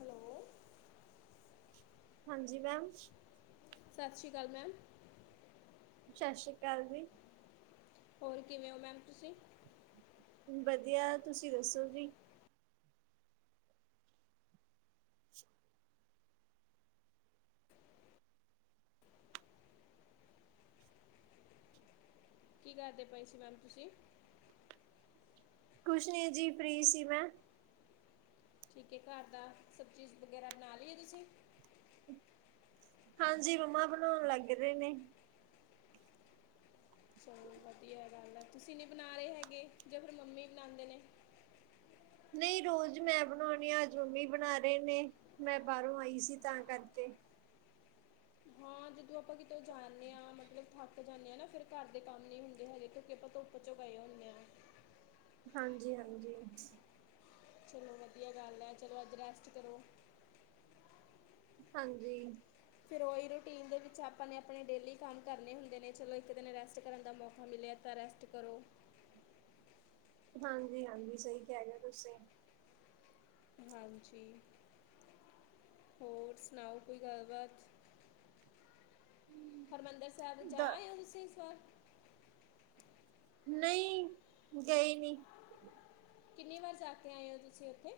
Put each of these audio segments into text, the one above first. Hello. ਹਾਂਜੀ ma'am. ਸਤਿ ਸ਼੍ਰੀ ਕਾਲ ਮੈਮ। ਸਤਿ ਸ੍ਰੀ ਕਾਲ ਜੀ। ਹੋਰ, ਕਿਵੇਂ ਔ, ਮੈਮ ਤੁਸੀਂ? ਵਧੀਆ, ਤੁਸੀਂ ਦੱਸੋ ਜੀ। ਕੀ ਕਰਦੇ ਪਏ ਸੀ, ਮੈਮ ਤੁਸੀਂ? ਕੁਛ ਨਹੀਂ ਜੀ, ਫਰੀ ਸੀ ਮੈਂ। ਠੀਕ ਐ, ਘਰ ਦਾ ਸਭ ਚੀਜ਼ ਵਗੈਰਾ, ਬਣਾ ਲਈ ਏ ਤੁਸੀਂ? ਹਾਂਜੀ, ਮੰਮਾ ਬਣਾਉਣ ਲੱਗ ਰਹੇ ਨੇ ਚਲੋ ਵਧੀਆ ਗੱਲ ਐ, ਤੁਸੀਂ ਨੀ ਬਣਾ ਰਹੇ ਹੈਗੇ, ਜਾਂ ਫਿਰ ਮੰਮੀ ਬਣਾਉਂਦੇ ਨੇ। ਨਹੀਂ ਰੋਜ਼, ਮੈਂ ਬਣਾਉਣੀ ਆ, ਅੱਜ ਮੰਮੀ ਬਣਾ ਰਹੇ ਨੇ, ਮੈਂ ਬਾਹਰੋਂ ਆਈ ਸੀ ਤਾਂ ਕਰਕੇ। ਹੋਰ। ਜਦੋਂ ਆਪਾਂ ਕਿਤੋਂ ਜਾਂਨੇ ਹਾਂ, ਮਤਲਬ ਥੱਕ ਜਾਂਨੇ ਆ, ਨਾ ਫਿਰ ਘਰ ਦੇ ਕੰਮ ਨਹੀਂ ਹੁੰਦੇ, ਹੈਗੇ ਕਿਉਂਕਿ ਆਪਾਂ ਤੋ। ਉਹ ਚੋਂ ਗਏ, ਹੁੰਨੇ ਹਾਂ। ਹਾਂਜੀ -ਹਾਂਜੀ। ਚਲੋ ਵਧੀਆ ਗੱਲ ਐ, ਚਲੋ ਅੱਜ ਰੈਸਟ ਕਰੋ। ਹਾਂਜੀ। ਫਿਰ ਉਹੀ ਰੂਟੀਨ ਦੇ ਵਿੱਚ ਆਪਾਂ ਨੇ, ਆਪਣੇ ਡੇਲੀ ਕੰਮ ਕਰਨੇ ਹੁੰਦੇ ਨੇ, ਚਲੋ ਇੱਕ ਦਿਨ ਰੈਸਟ ਕਰਨ ਦਾ ਮੌਕਾ ਮਿਲਿਆ ਤਾਂ ਰੈਸਟ। ਟ, ਕਰੋ। ਹਾਂਜੀ- ਹਾਂਜੀ, ਸਹੀ ਕਹਿ ਰਹੇ ਹੋ ਤੁਸੀਂ। ਹਾਂਜੀ, ਹੋਰ ਸੁਣਾਓ, ਕੋਈ ਗੱਲਬਾਤ ਹਰਿਮੰਦਰ ਸਾਹਿਬ ਜਾ ਦ ਆਇਓ, ਤੁਸੀ ਇਸ ਵਾਰ। ਨਈ ਗਈ ਨੀ। ਕਿੰਨੀ ਵਾਰ ਜਾ ਕੇ ਆਏ ਓ ਤੁਸੀਂ ਓਥੇ?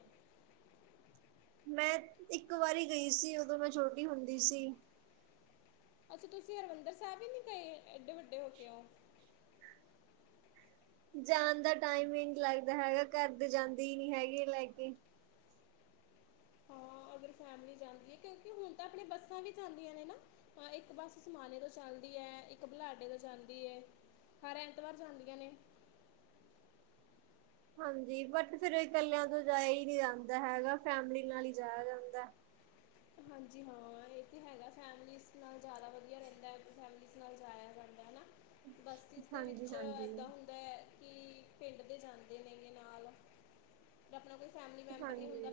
ਮੈਂ ਇੱਕ ਵਾਰੀ ਗਈ ਸੀ ਉਦੋਂ ਮੈਂ ਛੋਟੀ ਹੁੰਦੀ ਸੀ। ਅੱਛਾ, ਤੁਸੀਂ ਹਰਿਮੰਦਰ ਸਾਬ ਈ ਨੀ ਗਏ ਏਡੇ ਵੱਡੇ ਹੋਗੇ ਓ। ਜਾਣ ਦਾ ਟਾਈਮ ਈ ਨੀ ਲੱਗਦਾ ਹੈਗਾ ਘਰ ਦੇ ਜਾਂਦੇ ਈ ਨੀ ਹੈਗੇ ਲੈ ਕੇ। ਹਾਂ ਅਗਰ ਫੈਮਲੀ ਜਾਂਦੀ ਐ ਕਿਉਂਕੀ ਹੁਣ ਤਾਂ ਆਪਣੇ ਬੱਸਾਂ ਵੀ ਜਾਂਦੀਆਂ ਨੇ ਨਾ। ਹਾਂ ਇੱਕ ਬਸ ਸਮਾਨੇ ਤੋਂ ਚੱਲਦੀ ਐ, ਇੱਕ ਬੁੱਲਾਡੇ ਤੋਂ ਜਾਂਦੀ ਐ। ਹਰ ਐਤਵਾਰ ਜਾਂਦੀਆਂ ਨੇ। ਹਾਂਜੀ, ਬਟ ਫਿਰ ਇਕੱਲਿਆਂ ਤੋਂ ਜਾਇਆ ਈ ਨੀ ਜਾਂਦਾ ਹੈਗਾ ਫੈਮਲੀ ਨਾਲ ਈ ਜਾਇਆ ਜਾਂਦੈ। ਹਾਂਜੀ ਹਾਂ ਏ ਤੇ ਹੈਗਾ ਫੈਮਲੀਜ਼ ਨਾਲ ਜਾਦਾ ਵਧੀਆ ਰੈਂਦਾ ਫੈਮਲੀਨ ਨਾਲ ਜਾਇਆ ਜਾਂਦਾ ਹੈਨਾ। ਬੱਸਿਸ ਦੇ ਹਾਂਜੀ ਵਿੱਚ ਹਾਂਜੀ ਏਦਾਂ ਹੁੰਦੈ ਕੀ ਪਿੰਡ ਦੇ ਜਾਂਦੇ ਨੇ ਗੇ ਨਾਲ। ਆਪਣਾ ਕੋਈ ਫੈਮਿਲੀ ਹਾਂਜੀ।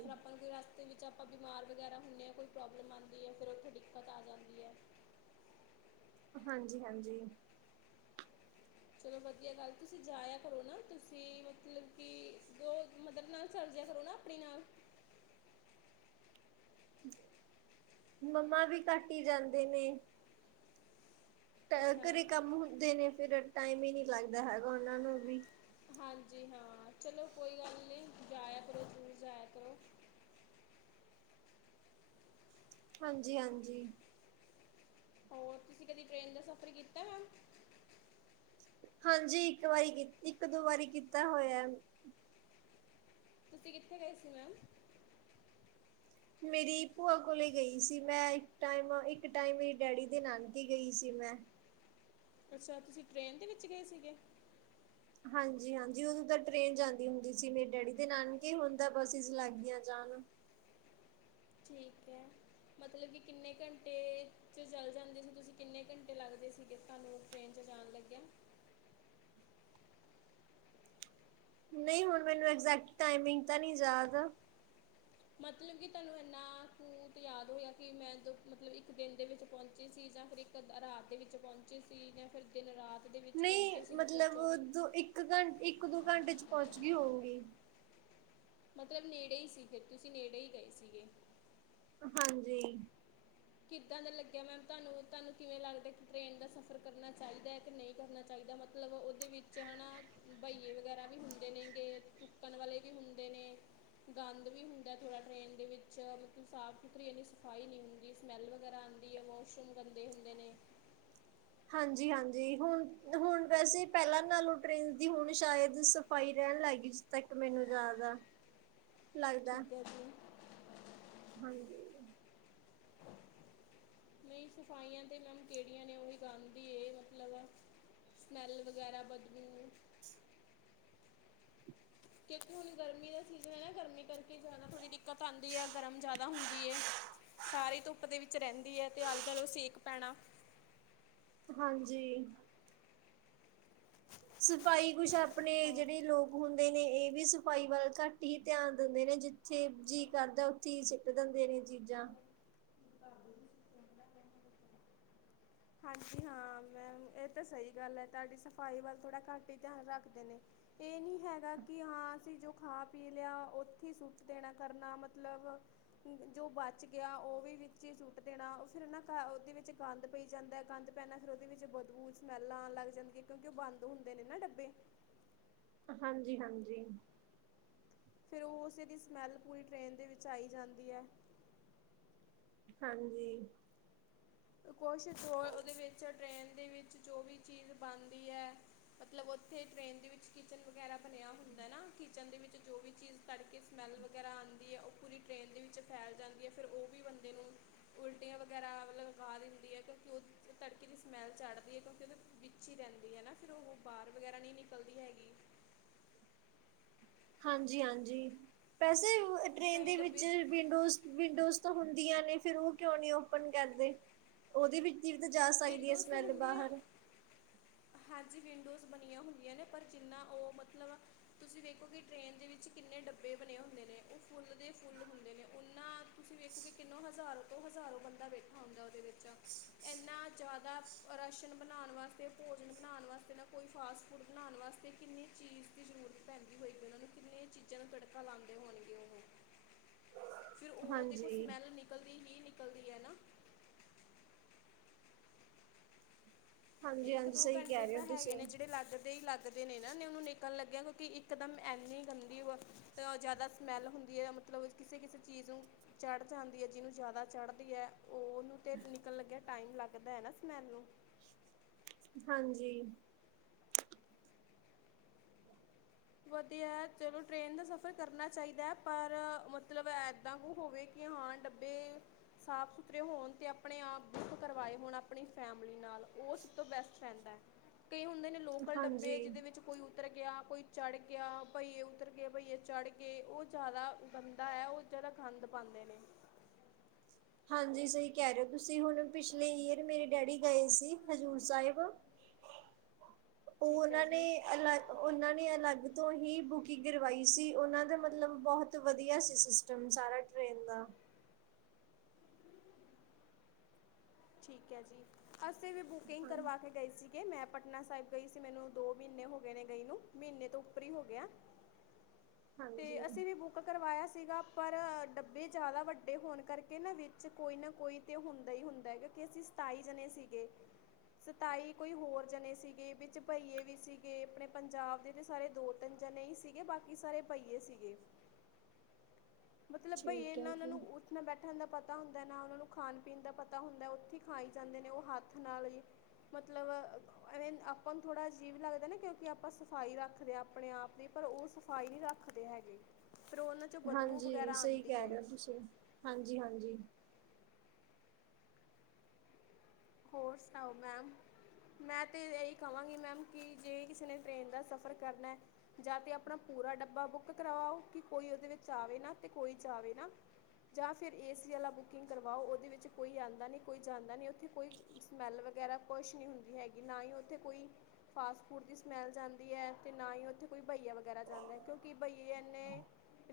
ਦੇ ਵਿੱਚ ਆਪਾਂ ਬਿਮਾਰ ਵਗੈਰਾ ਹੁੰਨੇ ਆ, ਕੋਈ ਪ੍ਰੋਬਲਮ ਆਂਦੀ ਐ ਫੇਰ ਉੱਥੇ ਡੀ ਡੀਕਤ ਆ ਜਾਂਦੀ ਐ। ਹਾਂਜੀ-ਹਾਂਜੀ। ਚਲੋ ਵਧੀਆ ਗੱਲ ਤੁਸੀਂ ਜਾਇਆ ਕਰੋ, ਨਾ ਤੁਸੀਂ ਮਤਲਬ ਕੀ ਦੋ ਮਦਰ ਨਾਲ ਚਲ ਜਿਆ ਕਰੋ ਨਾ। ਆਪਣੇ ਨਾਲ ਮੰਮਾ ਵੀ ਘੱਟ ਈ ਜਾਂਦੇ ਨੇ। ਟ ਅੱਛਾ ਘਰੇ ਕੰਮ ਹੁੰਦੇ ਨੇ ਫਿਰ ਟਾਈਮ ਈ ਨੀ ਲੱਗਦਾ ਹੈਗਾ ਓਨਾਂ ਨੂੰ ਵੀ। ਹਾਂਜੀ ਹਾਂ ਚਲੋ ਕੋਈ ਗੱਲ ਨੀ ਜਾਇਆ ਕਰੋ ਜੂਰ ਜਾਇਆ ਕਰੋ ਹਾਂਜੀ-ਹਾਂਜੀ। ਹੋਰ ਤੁਸੀਂ ਕਦੀ ਟ੍ਰੇਨ ਦਾ ਸਫ਼ਰ ਕੀਤਾ ਮੈਮ? ਹਾਂਜੀ ਇੱਕ ਵਾਰੀ ਕੀ ਇੱਕ ਦੋ ਵਾਰੀ ਕੀਤਾ ਹੋਇਆ। ਤੁਸੀਂ ਕਿੱਥੇ ਗਏ ਸੀ ਮੈਮ? ਮੇਰੀ ਭੂਆ ਕੋਲੇ ਗਈ ਸੀ ਮੈਂ ਇੱਕ ਟਾਈਮ ਇੱਕ ਟਾਈਮ ਮੇਰੀ ਡੈਡੀ ਦੇ ਨਾਨਕੇ ਗਈ ਸੀ ਮੈਂ। ਅੱਛਾ, ਤੁਸੀਂ ਟ੍ਰੇਨ ਦੇ ਵਿੱਚ ਗਏ ਸੀਗੇ? ਹਾਂਜੀ-ਹਾਂਜੀ ਉਦੋਂ ਤਾਂ ਟ੍ਰੇਨ ਜਾਂਦੀ ਹੁੰਦੀ ਸੀ, ਮੇਰੇ ਡੈਡੀ ਦੇ ਨਾਨਕੇ, ਹੁਣ ਤਾਂ ਬੱਸਿਸ ਲੱਗ ਗੀਆਂ ਜਾਣ। ਠੀਕ ਐ ਮਤਲਬ ਕੀ ਕਿੰਨੇ ਘੰਟੇ ਚ ਚਲ ਜਾਂਦੇ ਸੀ, ਤੁਸੀਂ ਕਿੰਨੇ ਘੰਟੇ ਲੱਗਦੇ ਸੀਗੇ ਤੁਹਾਨੂੰ ਟ੍ਰਰੇਨ ਚ ਜਾਣ ਲੱਗਿਆ? ਨਈ ਹੁਣ ਮੈਨੂੰ ਐਗਜੈਕਟ ਟਾਈਮਿੰਗ ਤਾਂ ਨੀ ਯਾਦ। ਮਤਲਬ ਕੀ ਤੁਹਾਨੂੰ ਇੰਨਾ ਤੂਤ ਯਾਦ ਹੋਇਆ ਕੀ ਮੈਂ ਦ ਮਤਲਬ ਇੱਕ ਦਿਨ ਦੇ ਵਿੱਚ ਪੋਂਚੀ ਸੀ ਜਾਂ ਫਿਰ ਇੱਕ ਕ ਰਾਤ ਦੇ ਵਿੱਚ ਪੋਂਚੇ ਸੀ ਜਾਂ ਫਿਰ ਦਿਨ-ਰਾਤ ਦੇ ਵਿੱਚ ਨਹੀਂ ਪੋਂਚੇ ਸੀ ਮਤਲਬ ਚੌਵੀ ਦੋ ਇੱਕ ਘੰ ਇੱਕ-ਦੋ ਘੰਟੇ ਚ ਪੋਂਚਗੀ ਹੋਊਗੀ। ਮਤਲਬ ਨੇੜੇ ਈ ਸੀ ਫਿਰ ਤੁਸੀਂ ਨੇੜੇ ਈ ਗਏ ਸੀਗੇ। ਹਾਂਜੀ। ਕਿੱਦਾਂ ਦਾ ਲੱਗਿਆ ਮੈਮ ਤੁਹਾਨੂੰ-ਤੁਹਾਨੂੰ ਕਿਵੇਂ ਲੱਗਦਾ ਕੀ ਟ੍ਰੇਨ ਦਾ ਸਫ਼ਰ ਕਰਨਾ ਚਾਈਦਾ ਕ ਨਈ? ਕਰਨਾ ਚਾਈਦਾ ਮਤਲਬ ਓਦੇ ਵਿੱਚ ਹਨਾ ਬਈਏ ਵਗੈਰਾ ਵੀ ਹੁੰਦੇ ਨੇਗੇ ਕਣ ਵਾਲੇ ਵੀ ਹੁੰਦੇ ਨੇ। ਗੰਦ ਵੀ ਹੁੰਦਾ ਥੋੜ੍ਹਾ ਟ੍ਰੇਨ ਦੇ ਵਿੱਚ, ਮਤਲਬ ਸਾਫ਼-ਸੁਥਰੀ ਇੰਨੀ ਸਫਾਈ ਨੀ ਹੁੰ ਦੀ ਸਮੈੱਲ ਵਗੈਰਾ ਆਂਦੀ ਐ, ਵੋਸ਼ਰੂਮ ਗੰਦੇ ਹੁੰਦੇ ਨੇ। ਹਾਂਜੀ-ਹਾਂਜੀ ਹੁਣ-ਹੁਣ ਵੈਸੇ ਪੈਲਾਂ ਨਾਲੋਂ ਟ੍ਰੇਨ ਦੀ ਹੁਣ ਸ਼ਾਇਦ ਸਫ਼ਾਈ ਰੈਣ ਲਾਗੀ ਤੱਕ ਮੈਨੂੰ ਯਾਦ ਆ। [inaudible] ਲੱਗਦਾ ਠੀਕ ਹੈ ਜੀ ਹਾਂਜੀ। ਨਈਂ ਸਫਾਈਆਂ ਤੇ ਮੈਮ ਕੇੜੀਆਂ ਨੇ, ਓਹੀ ਗੰਦ ਈ ਏ ਮਤਲਬ ਸਮੈੱਲ ਵਗੈਰਾ ਬਦਬੂ ਦੇਖੋ ਹੁਨ ਗਰਮੀ ਦਾ ਸੀਜ਼ਨ ਐ ਨਾ ਗਰਮੀ ਕਰਕੇ ਜ਼ਾਦਾ ਥੋੜ੍ਹੀ ਦਿੱਕ ਦਿੱਕਤ ਆਂਦੀ ਐ ਗਰਮ ਜ਼ਾਦਾ ਹੁੰਦੀ ਐ। ਸਾਰੀ ਧੁੱਪ ਦੇ ਵਿੱਚ ਰੈਂਦੀ ਐ ਤੇ ਆਲੋਂ ਦਾਲੋਂ ਸੇਕ ਪੈਨਾ। ਹਾਂਜੀ। ਸਫਾਈ ਕੁਛ ਆਪਨੇ ਹਾਂ ਜੇੜੇ ਲੋਕ ਹੁੰਦੇ ਨੇ ਏ ਵੀ ਸਫ਼ਾਈ ਵੱਲ ਘੱਟ ਹੀ ਧਿਆਨ ਦਿੰਦੇ ਨੇ ਜਿੱਥੇ ਜੀਅ ਕਰਦਾ ਓਥੀ ਹੀ ਸਿੱਟ ਦਿੰਦੇ ਨੇ ਚੀਜ਼ਾਂ। ਧਰਦੋ ਹਾਂਜੀ ਹਾਂ ਮੈਮ ਏ ਤਾਂ ਸਈ ਗੱਲ ਐ ਤਾਡੀ ਸਫ਼ਾਈ ਵੱਲ ਥੋੜਾ ਘੱਟ ਈ ਧਿਆਨ ਰੱਖਦੇ ਨੇ। ਏ ਨੀ ਹੈਗਾ ਕੀ ਹਾਂ ਅਸੀਂ ਜੋ ਖਾ ਪੀ ਲਿਆ ਓਥੀ ਸੁੱਟ ਦੇਨਾ ਕਰਨਾ ਮਤਲਬ ਜੋ ਬਚ ਗੇਆ ਓ ਵੀ ਵਿ ਵਿਚੀ ਸੁੱਟ ਦੇਨਾ ਓ ਫਿਰ ਨਾ ਓਦੇ ਵਿੱਚ ਗੰਦ ਪਈ ਜਾਂਦਾ ਗੰਦ ਪੈਨਾ ਫਿਰ ਓਦੇ ਵਿੱਚ ਬਦਬੂ ਜ- ਸਮੈਲ ਆਨ ਲੱਗ ਜਾਂਦੀ ਆਂ ਕਿਓਂਕਿ ਓ ਬੰਦ ਹੁੰਦੇ ਨੇ ਨਾ ਡੱਬੇ। ਹਾਂਜੀ-ਹਾਂਜੀ। ਫੇਰ ਓਸੇ ਦੀ ਸਮੈੱਲ ਪੂਰੀ ਟਰੇੇਨ ਦੇ ਵਿੱਚ ਆਈ ਜਾਂਦੀ ਐ। ਹਾਂਜੀ। ਕੁਛ ਹੋਰ ਓਦੇ ਵਿੱਚ ਟ੍ਰਰੇਨ ਦੇ ਵਿੱਚ ਜੋ ਵੀ ਚੀਜ਼ ਬਨਦੀ ਐ ਮਤਲਬ ਓਥੇ ਟ੍ਰੇਨ ਦੇ ਵਿੱਚ ਕਿਚਨ ਵਗੈਰਾ ਬਨੇਆ ਹੁੰਦਾ ਨਾ ਕਿਚਨ ਦੇ ਵਿੱਚ ਜੋ ਵੀ ਚੀਜ਼ ਤੜਕੇ ਸਮੈੱਲ ਵਗੈਰਾ ਆਂਦੀ ਐ ਓ ਪੂਰੀ ਟ੍ਰਰੇਨ ਦੇ ਵਿੱਚ ਫੈਲ ਜਾਂਦੀ ਐ ਫੇਰ ਓ ਵੀ ਬੰਦੇ ਨੂੰ ਉਲਟੀਆਂ ਵਗੈਰਾ ਮਤਲਬ ਲਗਾ ਦਿੰਦੀ ਏ ਕਿਓਂਕਿ ਓ ਤੜਕੇ ਦੀ ਸਮੈੱਲ ਚੜਦੀ ਐ ਕਿਓਂਕਿ ਓਦੇ ਵਿੱਚ ਈ ਰੈਂਦੀ ਐ ਨਾ ਫਿਰ ਓ ਬਾਰ ਵਗੈਰਾ ਨੀ ਨਿਕਲਦੀ ਹੈਗੀ। ਹਾਂਜੀ-ਹਾਂਜੀ, ਵੈਸੇ ਟਰੇਨ ਕਈ ਦੇ ਵਿੱਚ ਡੱਬੇ ਵਿੰਡੋਜ਼-ਵਿੰਡੋਜ਼ ਤਾਂ ਹੁੰਦੀਆਂ ਨੇ ਫੇਰ ਓ ਕਿਓਂ ਨੀ ਓਪਨ ਕਰਦੇ, ਓਦੇ ਵਿੱਚ ਤੀਰਥ ਜਾਸ ਵਿੰਡੋਸ ਹੁੰਦੀਆਂ ਹਾਂਜੀ ਵਿੰਡੋਜ਼ ਬਨੀਆਂ ਹੁੰਦੀਆਂ ਨੇ ਪਰ ਜਿੰਨਾ ਓ ਮਤਲਬ ਤੁਸੀਂ ਵੇਖੋ ਕਿ ਟ੍ਰੇਨ ਦੇ ਵਿੱਚ ਕਿੰਨੇ ਡੱਬੇ ਬਨੇ ਹੁੰਦੇ ਨੇ ਓ ਫੁੱਲ ਦੇ ਫੁੱਲ ਹੁੰਦੇ ਨੇ ਓਨਾਂ ਤੁਸੀਂ ਵੇਖੋਗੇ ਕਿੰਨੋ ਹਜ਼ਾਰੋ ਤੋਂ ਹਜ਼ਾਰੋ ਬੰਦਾ ਬੈਠਾ ਹੁੰਦਾ ਓਦੇ ਵਿੱਚ, ਐਨਾ ਜ਼ਾਦਾ ਰਾਸ਼ਨ ਬਨਾਨ ਵਾਸਤੇ ਭੋਜਨ ਬਨਾਨ ਵਾਸਤੇ ਨਾ ਕੋਈ ਫਾਸਟ ਫੂਡ ਬਨਾਨ ਵਾਸਤੇ ਕਿੰਨੀ ਚੀਜ਼ ਜ਼ਰੂਰਤ ਪੈਂਦੀ ਹੋਏਗੀ ਓਨਾਂ ਨੂੰ ਕਿੰਨੇ ਚੀਜ਼ਾਂ ਨੂੰ ਤੜਕਾ ਲਾਂਦੇ ਹੋਨਗੇ ਓਹੋ। ਫਿਰ ਓ ਦੇਖੋ ਹਾਂਜੀ। ਸਮੈਲ ਨਿਕਲਦੀ ਹੀ ਨਿਕ ਇੱਕ ਹਾਂਜੀ-ਹਾਂਜੀ ਦੋ ਸਹੀ ਘੰਟੇ ਕਹਿ ਰਹੇ ਤਾਂ ਹੋ ਹੈਗੇ ਤੁਸੀਂ, ਨੇ ਜੇੜੇ ਲੱਗਦੇ ਈ ਲੱਗ ਦੇ ਨੇ ਨਾ ਓਨੂੰ ਨਿਕਲਨ ਲੱਗੇਆਂ ਕਿਓਂਕਿ ਇੱਕਦਮ ਐਨੀ ਗੰਦੀ ਵਾ ਤ ਜ਼ਾਦਾ ਸਮੈਲ ਹੁੰਦੀ ਐ ਮਤਲਬ ਕਿਸੇ-ਕਿਸੇ ਚੀਜ਼ ਨੂੰ ਚੜ ਜਾਂਦੀ ਏ ਜਿਨੂੰ ਜ਼ਾਦਾ ਚੜਦੀ ਐ ਓਨੂੰ ਤੇ ਨਿਕਲਨ ਲੱਗੇਆਂ ਟਾਈਮ ਲੱਗਦਾ ਐ ਨਾ ਸਮੈਲ ਨੂੰ। ਹਾਂਜੀ। ਵਦੀਐ ਚਲੋ ਟ੍ਰੇਨ ਦਾ ਸਫ਼ਰ ਕਰਨਾ ਚਾਈਦਾ ਪਰ ਮਤਲਬ ਐਦਾਂ ਕੁ ਹੋਵੇ ਕੇ ਹਾਂ ਡੱਬੇ ਸਾਫ ਸੁਥਰੇ ਹੋਨ ਤੇ ਆਪਨੇ ਆਪ ਬੁੱਕ ਕਰਵਾਏ ਹੋਨ ਆਪਨੀ ਫੈਮਲੀ ਨਾਲ ਓ ਸਭ ਤੋਂ ਬੈਸਟ ਰੈਂਦੈ। ਕਈ ਹੁੰਦੇ ਨੇ ਲੋਕਲ ਡੱਬੇ ਹਾਂਜੀ ਜਿਦੇ ਵਿੱਚ ਕੋਈ ਉਤਰ ਗੇਆ ਕੋਈ ਚੜ ਗੇਆ ਭਈਏ ਉਤਰ ਗੇ ਭਈਏ ਚੜਗੇ ਓ ਜ਼ਾਦਾ ਗੰਦਾ ਐ ਓ ਜ਼ਾਦਾ ਗੰਦ ਪਾਂਦੇ ਨੇ। ਹਾਂਜੀ ਸਈ ਕੈ ਰਏ ਓਂ ਤੁਸੀਂ ਹੁਨ ਪਿਛਲੇ ਈਅਰ ਮੇਰੇ ਡੈਡੀ ਗਏ ਸੀ ਹਜ਼ੂਰ ਸਾਇਬ [unintelligible] ਓ ਹੈ ਓਨਾਂ ਨੇ ਜੀ ਅਲੱ ਓਨਾਂ ਨੇ ਅਲੱਗ ਤੋਂ ਹੀ ਬੁਕਿੰਗ ਕਰਵਾਈ ਸੀ ਓਨਾਂ ਦਾ ਮਤਲਬ ਬਬੋਹਤ ਵਧੀਆ ਸੀ ਸਿਸਟਮ ਸਾਰਾ। ਟ੍ਰੇਨ ਦਾ। ਠੀਕ ਐ ਜੀ। ਅਸੀਂ ਵੀ ਬੁਕਿੰਗ ਹਾਂ ਕਰਵਾ ਕੇ ਗਏ ਸੀਗੇ ਮੈਂ ਪਟਨਾ ਸਾਹਿਬ ਗਈ ਸੀ ਮੈਨੂੰ ਦੋ ਮਹੀਨੇ ਹੋ ਗਏ ਨੇ ਗਈ ਨੂੰ। ਮੀਨੇ ਤੋਂ ਉੱਪਰ ਈ ਹੋ ਗਿਆ। ਤੇ ਹਾਂਜੀ ਅਸੀਂ ਵੀ ਬੁ ਕ ਕਰਵਾਇਆ ਸੀਗਾ ਪਰ ਡੱਬੇ ਜਾਦਾ ਵੱਡੇ ਹੋਣ ਕਰਕੇ ਨਾ ਵਿੱਚ ਕੋਈ ਨਾ ਕੋਈ ਤੇ ਹੁੰਦਾ ਹੀ ਹੁੰਦਾ ਕਿਉਂਕਿ ਅਸੀਂ ਸਤਾਈ ਜਨੇ ਸੀਗੇ। ਸਤਾਈ ਕੋਈ ਹੋਰ ਜਨੇ ਸੀਗੇ ਵਿੱਚ ਭਈਏ ਵੀ ਸੀਗੇ ਅਪਨੇ ਪੰਜਾਬ ਦੇ ਤੇ ਸਾਰੇ ਦੋ ਤਿੰਨ ਜਨੇ ਈ ਸੀਗੇ ਬਾਕੀ ਸਾਰੇ ਭਈਏ ਸੀਗੇ। ਮਤਲਬ ਭਈਏ ਠੀਕ ਹੈ ਇਨਾਂ ਓਨਾਂ ਜੀ। ਨੂੰ ਉ ਨਾ ਬੈਠਨ ਦਾ ਪਤਾ ਹੁੰਦਾ ਨਾ ਓਨਾਂ ਨੂੰ ਖਾਨ-ਪੀਨ ਦਾ ਪਤਾ ਹੁੰਦਾ ਓਥੇ ਖਾਈ ਜਾਂਦੇ ਨੇ ਓ ਹੱਥ ਨਾਲ ਈ ਮਤਲਬ ਐਵੇਂ ਆਪਾਂ ਨੂੰ ਥੋੜਾ ਅਜੀਬ ਲੱਗਦਾ ਨਾ ਕਿਉਂਕਿ ਆਪਾਂ ਸਫ਼ਾਈ ਰੱਖਦੇ ਆਂ ਆਪਣੇ ਆਪ ਦੀ ਪਰ ਓ ਸਫ਼ਾਈ ਨੀ ਰੱਖ ਦੇ ਹੈਗੇ ਫੇਰ [unintelligible] ਹਾਂਜੀ ਸਈ ਕੈ ਰੇ ਓ ਤੁਸੀਂ ਹਾਂਜੀ-ਹਾਂਜੀ। ਹੋਰ ਸੁਨਾਓ ਮੈਮ। ਮੈਂ ਤੇ ਐਈ ਕਵਾਂਗੀ ਮੈਮ ਕਿ ਜੇ ਕਿਸੇ ਨੇ ਟ੍ਰੇਨ ਦਾ ਸਫ਼ਰ ਕਰਨੈ ਜਾ ਤੇ ਅਪਨਾ ਪੂਰਾ ਡੱਬਾ ਬੁੱਕ ਕਰਵਾਓ ਕਿ ਕੋਈ ਓਦੇ ਵਿੱਚ ਆਵੇ ਨਾ ਤੇ ਕੋਈ ਜਾਵੇ ਨਾ। ਜਾ ਫਿਰ ਏ ਸੀ ਵਾਲਾ ਬੁਕਿੰਗ ਕਰਵਾਓ ਓਦੇ ਵਿੱਚ ਕੋਈ ਆਂਦਾ ਨੀ, ਕੋਈ ਜਾਂਦਾ ਨੀ ਓਥੇ ਕੋਈ ਸਮੈੱਲ ਵਗੈਰਾ ਕੁਛ ਨੀ ਹੁੰਦੀ ਹੈਗੀ ਨਾ ਈ ਓਥੇ ਕੋਈ ਫਾਸਟ ਫੂਡ ਦੀ ਸਮੈਲ ਜਾਂਦੀ ਐ ਤੇ ਨਾ ਈ ਓਥੇ ਕੋਈ ਭਇਆ ਵਗੈਰਾ ਜਾਂਦਾ ਕਿਉਂਕਿ ਭਈਏ ਏਨੇ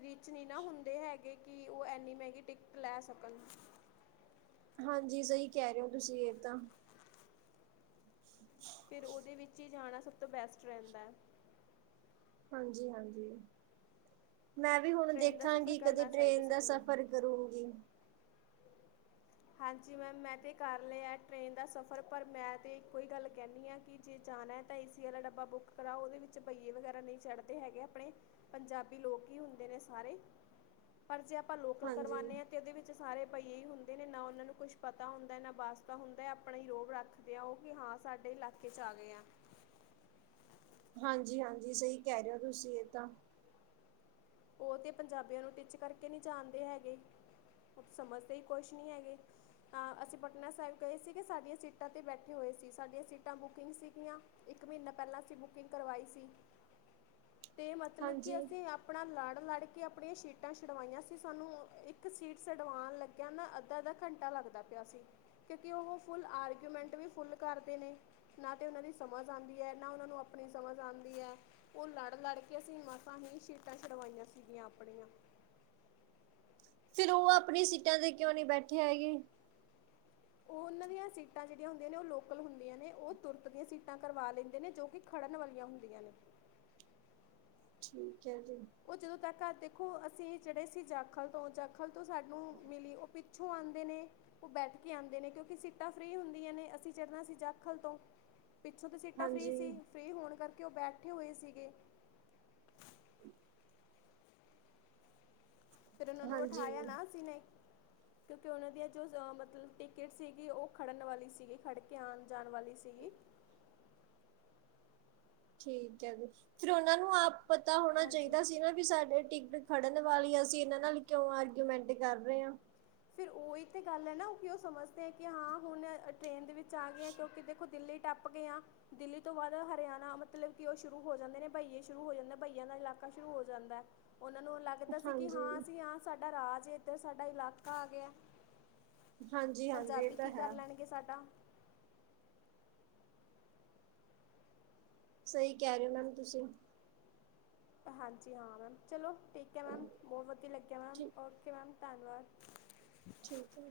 ਰਿਚ ਨੀ ਨਾ ਹੁੰਦੇ ਹੈਗੇ ਕਿ ਓ ਐਨੀ ਮੈਂਗੀ ਟਿਕਟ ਲੈ ਸਕਨ। ਹਾਂਜੀ ਸਈ ਕੈ ਰੇ ਓ ਤੁਸੀਂ ਏ ਤਾਂ। ਫਿਰ ਉਦੇ ਵਿੱਚ ਈ ਜਾਣਾ ਸਭ ਤੋਂ ਬੈਸਟ ਰੈਂਦੈ। ਹਾਂਜੀ-ਹਾਂਜੀ, ਮੈਂ ਵੀ ਹੁਣ ਟ੍ਰੇਨ ਦਾ ਸਫ਼ਰ ਦੇਖਾਂਗੀ ਕਦੇ ਕਰਨਾ ਚਾਹੀਦਾ ਟ੍ਰੇਨ ਦਾ ਸਭ ਨੂੰ ਸਫ਼ਰ ਕਰੂੰਗੀ। ਹਾਂਜੀ ਮੈਮ ਮੈਂ ਤੇ ਕਰ ਲੇਆ ਟ੍ਰੇਨ ਦਾ ਸਫ਼ਰ ਪਰ ਮੈਂ ਤੇ ਇੱਕੋ ਈ ਗੱਲ ਕੈਨੀ ਆਂ ਕਿ ਜੇ ਜਾਨਾ ਐ ਤਾਂ ਏਸੀ ਆਲਾ ਡੱਬਾ ਬੁੱਕ ਕਰਾਓ ਓਦੇ ਵਿੱਚ ਭਈਏ ਵਗੈਰਾ ਨਈ ਚੜ੍ਹਦੇ ਹੈਗੇ ਆਪਣੇ। ਪੰਜਾਬੀ ਲੋਕ ਈ ਹੁੰਦੇ ਨੇ ਸਾਰੇ। ਪਰ ਜੇ ਆਪਾਂ ਲੋਕਲ ਹਾਂਜੀ ਕਰਵਾਨੇ ਆਂ ਤੇ ਓਦੇ ਵਿੱਚ ਸਾਰੇ ਭਈਏ ਈ ਹੁੰਦੇ। ਨੇ ਨਾ ਓਨਾਂ ਨੂੰ ਕੁਛ ਪਤਾ ਹੁੰਦਾ ਨਾ ਵਾਸਤਾ ਹੁੰਦਾ ਆਪਣਾ ਈ ਰੋਗ ਰੱਖਦੇ ਆ ਓ ਕਿ ਹਾਂ ਸਾਡੇ ਇਲਾ ਕੇ 'ਚ ਆ ਗਏ ਆਂ। ਹਾਂਜੀ-ਹਾਂਜੀ ਸਈ ਕੈ ਰੇ ਓ ਤੁਸੀਂ ਏ ਤਾਂ। ਓ ਤੇ ਪੰਜਾਬੀਆਂ ਨੂੰ ਟਿੱਚ ਕਰਕੇ ਨੀ ਜਾਣਦੇ ਹੈਗੇ ਸਮਝਦੇ ਈ ਕੁਛ ਨੀ ਹੈਗੇ। ਆਂ ਅਸੀਂ ਪਟਨਾ ਸਾਹਿਬ ਗਏ ਸੀਗੇ ਸਾਡੀਆਂ ਸੀਟਾਂ 'ਤੇ ਬੈਠੇ ਹੋਏ ਸੀ ਸਾਡੀਆਂ ਸੀਟਾਂ ਬੁਕਿੰਗ ਸੀਗੀਆਂ। ਇੱਕ ਮਿੰਨਾ ਪੈਲਾਂ ਅਸੀਂ ਬੁਕਿੰਗ ਕਰਵਾਈ ਸੀ ਤੇ ਮਤਲਬ ਕਿ ਹਾਂਜੀ ਅਸੀਂ ਆਪ ਪਣਾ ਲੜ-ਲੜ ਕੇ ਆਪਣੀਆਂ ਸੀਟਾਂ ਛੁਡਵਾਈਆਂ ਸੀ ਸਾਨੂੰ ਇੱਕ ਸੀਟ ਛਡਵਾਉਣ ਲੱ ਗਯਾ ਨਾਂ ਅੱਧਾ-ਅੱਧਾ ਘੰਟਾ ਲੱਗਦਾ ਪਿਆ ਸੀ। ਕਿਉਂਕਿ ਓ ਫੁੱਲ ਆਰਗਿਊਮੈਂਟ ਵੀ ਫੁੱਲ ਕਰਦੇ ਨੇ। ਨਾ ਤੇ ਓਨਾਂ ਦੀ ਸਮਝ ਆਂਦੀ ਐ ਨਾ ਓਨਾਂ ਨੂੰ ਅਪਣੀ ਸਮਝ ਆਂਦੀ ਐ। ਓ ਲੜ-ਲੜ ਕੇ ਅਸੀਂ ਮਾਸਾਂ ਹੀ ਸ਼ੀਟਾਂ ਛੁਡਵਾਈਆਂ ਸੀਗੀਆਂ ਆਪਣੀਆਂ। ਫਿਰ ਓ ਆਪਣੀ ਸੀਟਾਂ ਤੇ ਕਿਉਂ ਨੀ ਬੈਠੇ ਹੈਗੇ? ਓ ਓਨਾਂ ਦੀਆਂ ਸੀਟਾਂ ਜੇੜੀਆਂ ਹੁੰਦੀਆਂ ਨੇ ਓ ਲੋਕਲ ਹੁੰਦੀਆਂ ਨੇ ਓ ਤੁਰਤ ਦੀਆਂ ਸੀਟਾਂ ਕਰਵਾ ਲੈਂਦੇ ਨੇ ਜੋ ਕਿ ਖੜਨ ਵਾਲੀਆਂ ਹੁੰਦੀਆਂ ਨੇ। ਠੀਕ ਹੈ ਜੀ ਉਹ ਜਦੋਂ ਤੱਕ-ਤੱਕ ਦੇਖੋ, ਅਸੀਂ ਜਿਹੜੇ ਸੀ ਜਾਖਲ ਤੋਂ, ਜਾਖਲ ਤੋਂ ਸਾਨੂੰ ਮਿਲੀ, ਉਹ ਪਿੱਛੋਂ ਆਦੇ ਨੇ ਉਹ ਬੈਠ ਕੇ, ਆਦੇ ਨੇ ਕਿਉਂਕਿ, ਸੀਟਾਂ ਫ੍ਰਰੀ ਹੁੰਦੀਆਂ ਨੇ, ਅਸੀਂ ਚੜ੍ਹਨਾ ਸੀ ਜਾਖਲ ਤੋਂ ਪਿੱਛੋਂ ਤਾਂ ਸੀਟਾਂ ਫਰੀ ਹਾਂਜੀ ਸੀ। ਫਰੀ ਹੋਣ ਕਰਕੇ, ਉਹ ਬੈਠੇ ਹੋਏ ਸੀਗੇ ਫਿਰ ਉਹਨਾਂ ਨੂੰ, ਹਾਂਜੀ ਉਠਾਇਆ ਨਾ ਸੀ ਨੇ ਕਿਉਂਕਿ, ਉਹਨਾਂ ਦੀਆਂ ਜੋ ਮਤਲਬ ਟਿਕਟ ਸੀਗੀ, ਉਹ ਖੜ੍ਹਨ ਵਾਲੀ ਸੀਗੀ, ਖੜ੍ਹ ਕੇ ਆਉਣ -ਜਾਣ ਵਾਲੀ ਸੀਗੀ ਠੀਕ ਹੈ ਜੀ, ਫਿਰ ਉਹਨਾ ਨੂੰ ਆਪ ਪਤਾ ਹੋਣਾ ਹਾਂਜੀ ਚਾਹੀਦਾ ਸੀ। ਨਾ ਵੀ ਸਾਡੇ ਟਿਕਟ ਖੜਨ ਵਾਲੀ ਅਸੀਂ ਇਹਨਾਂ ਨਾਲ ਕਿਉਂ, ਆਰਗੂਮੈਂਟ ਕਰ ਰਹੇ ਹਾਂ ਫਿਰ ਉਹੀ ਤੇ ਗੱਲ ਹੈ ਨਾ ਕਿ, ਉਹ ਸਮਝਦੇ ਆ ਕਿ ਹਾਂ ਹੁਣ ਟ੍ਰੇਨ ਦੇ ਵਿੱਚ, ਆ ਗਏ ਆ ਕਿਉਂਕਿ, ਦੇਖੋ ਦਿੱਲੀ ਟੱਪ, ਗਏ ਆ ਦਿੱਲੀ, ਤੋਂ ਬਾਅਦ ਹਰਿਆਣਾ, ਮਤਲਬ ਕਿ ਉਹ ਸ਼ੁਰੂ ਹੋ ਜਾਂਦੇ ਨੇ, ਬਹੀਏ ਸ਼ੁਰੂ ਹੋ ਜਾਂਦੇ ਬਹੀਆਂ ਦਾ, ਇਲਾਕਾ ਸ਼ੁਰੂ ਹੋ ਜਾਂਦਾ ਉਹਨਾਂ ਨੂੰ ਲੱਗਦਾ ਸੀ ਕਿ, ਹਾਂਜੀ ਹਾਂ ਅਸੀਂ ਹਾਂ ਸਾਡਾ ਰਾਜ ਇਥੇ, ਸਾਡਾ ਇਲਾਕਾ ਆ ਗਿਆ ਹਾਂਜੀ ਹਾਂਜੀ ਪੰਜਾਬੀ, ਇਹ ਤਾਂ ਕੀ ਕਰ ਹੈ ਲੈਣਗੇ ਸਾਡਾ ਸਹੀ ਕਹਿ ਰਹੇ ਮੈਮ ਤੁਸੀਂ ਹਾਂਜੀ ਹਾਂ, ਮੈਮ ਚਲੋ ਠੀਕ ਹੈ ਮੈਮ, ਬਹੁਤ ਵਧੀਆ ਲੱਗਿਆ ਮੈਮ, ਠੀਕ ਓਕੇ ਮੈਮ ਧੰਨਵਾਦ ਠੀਕ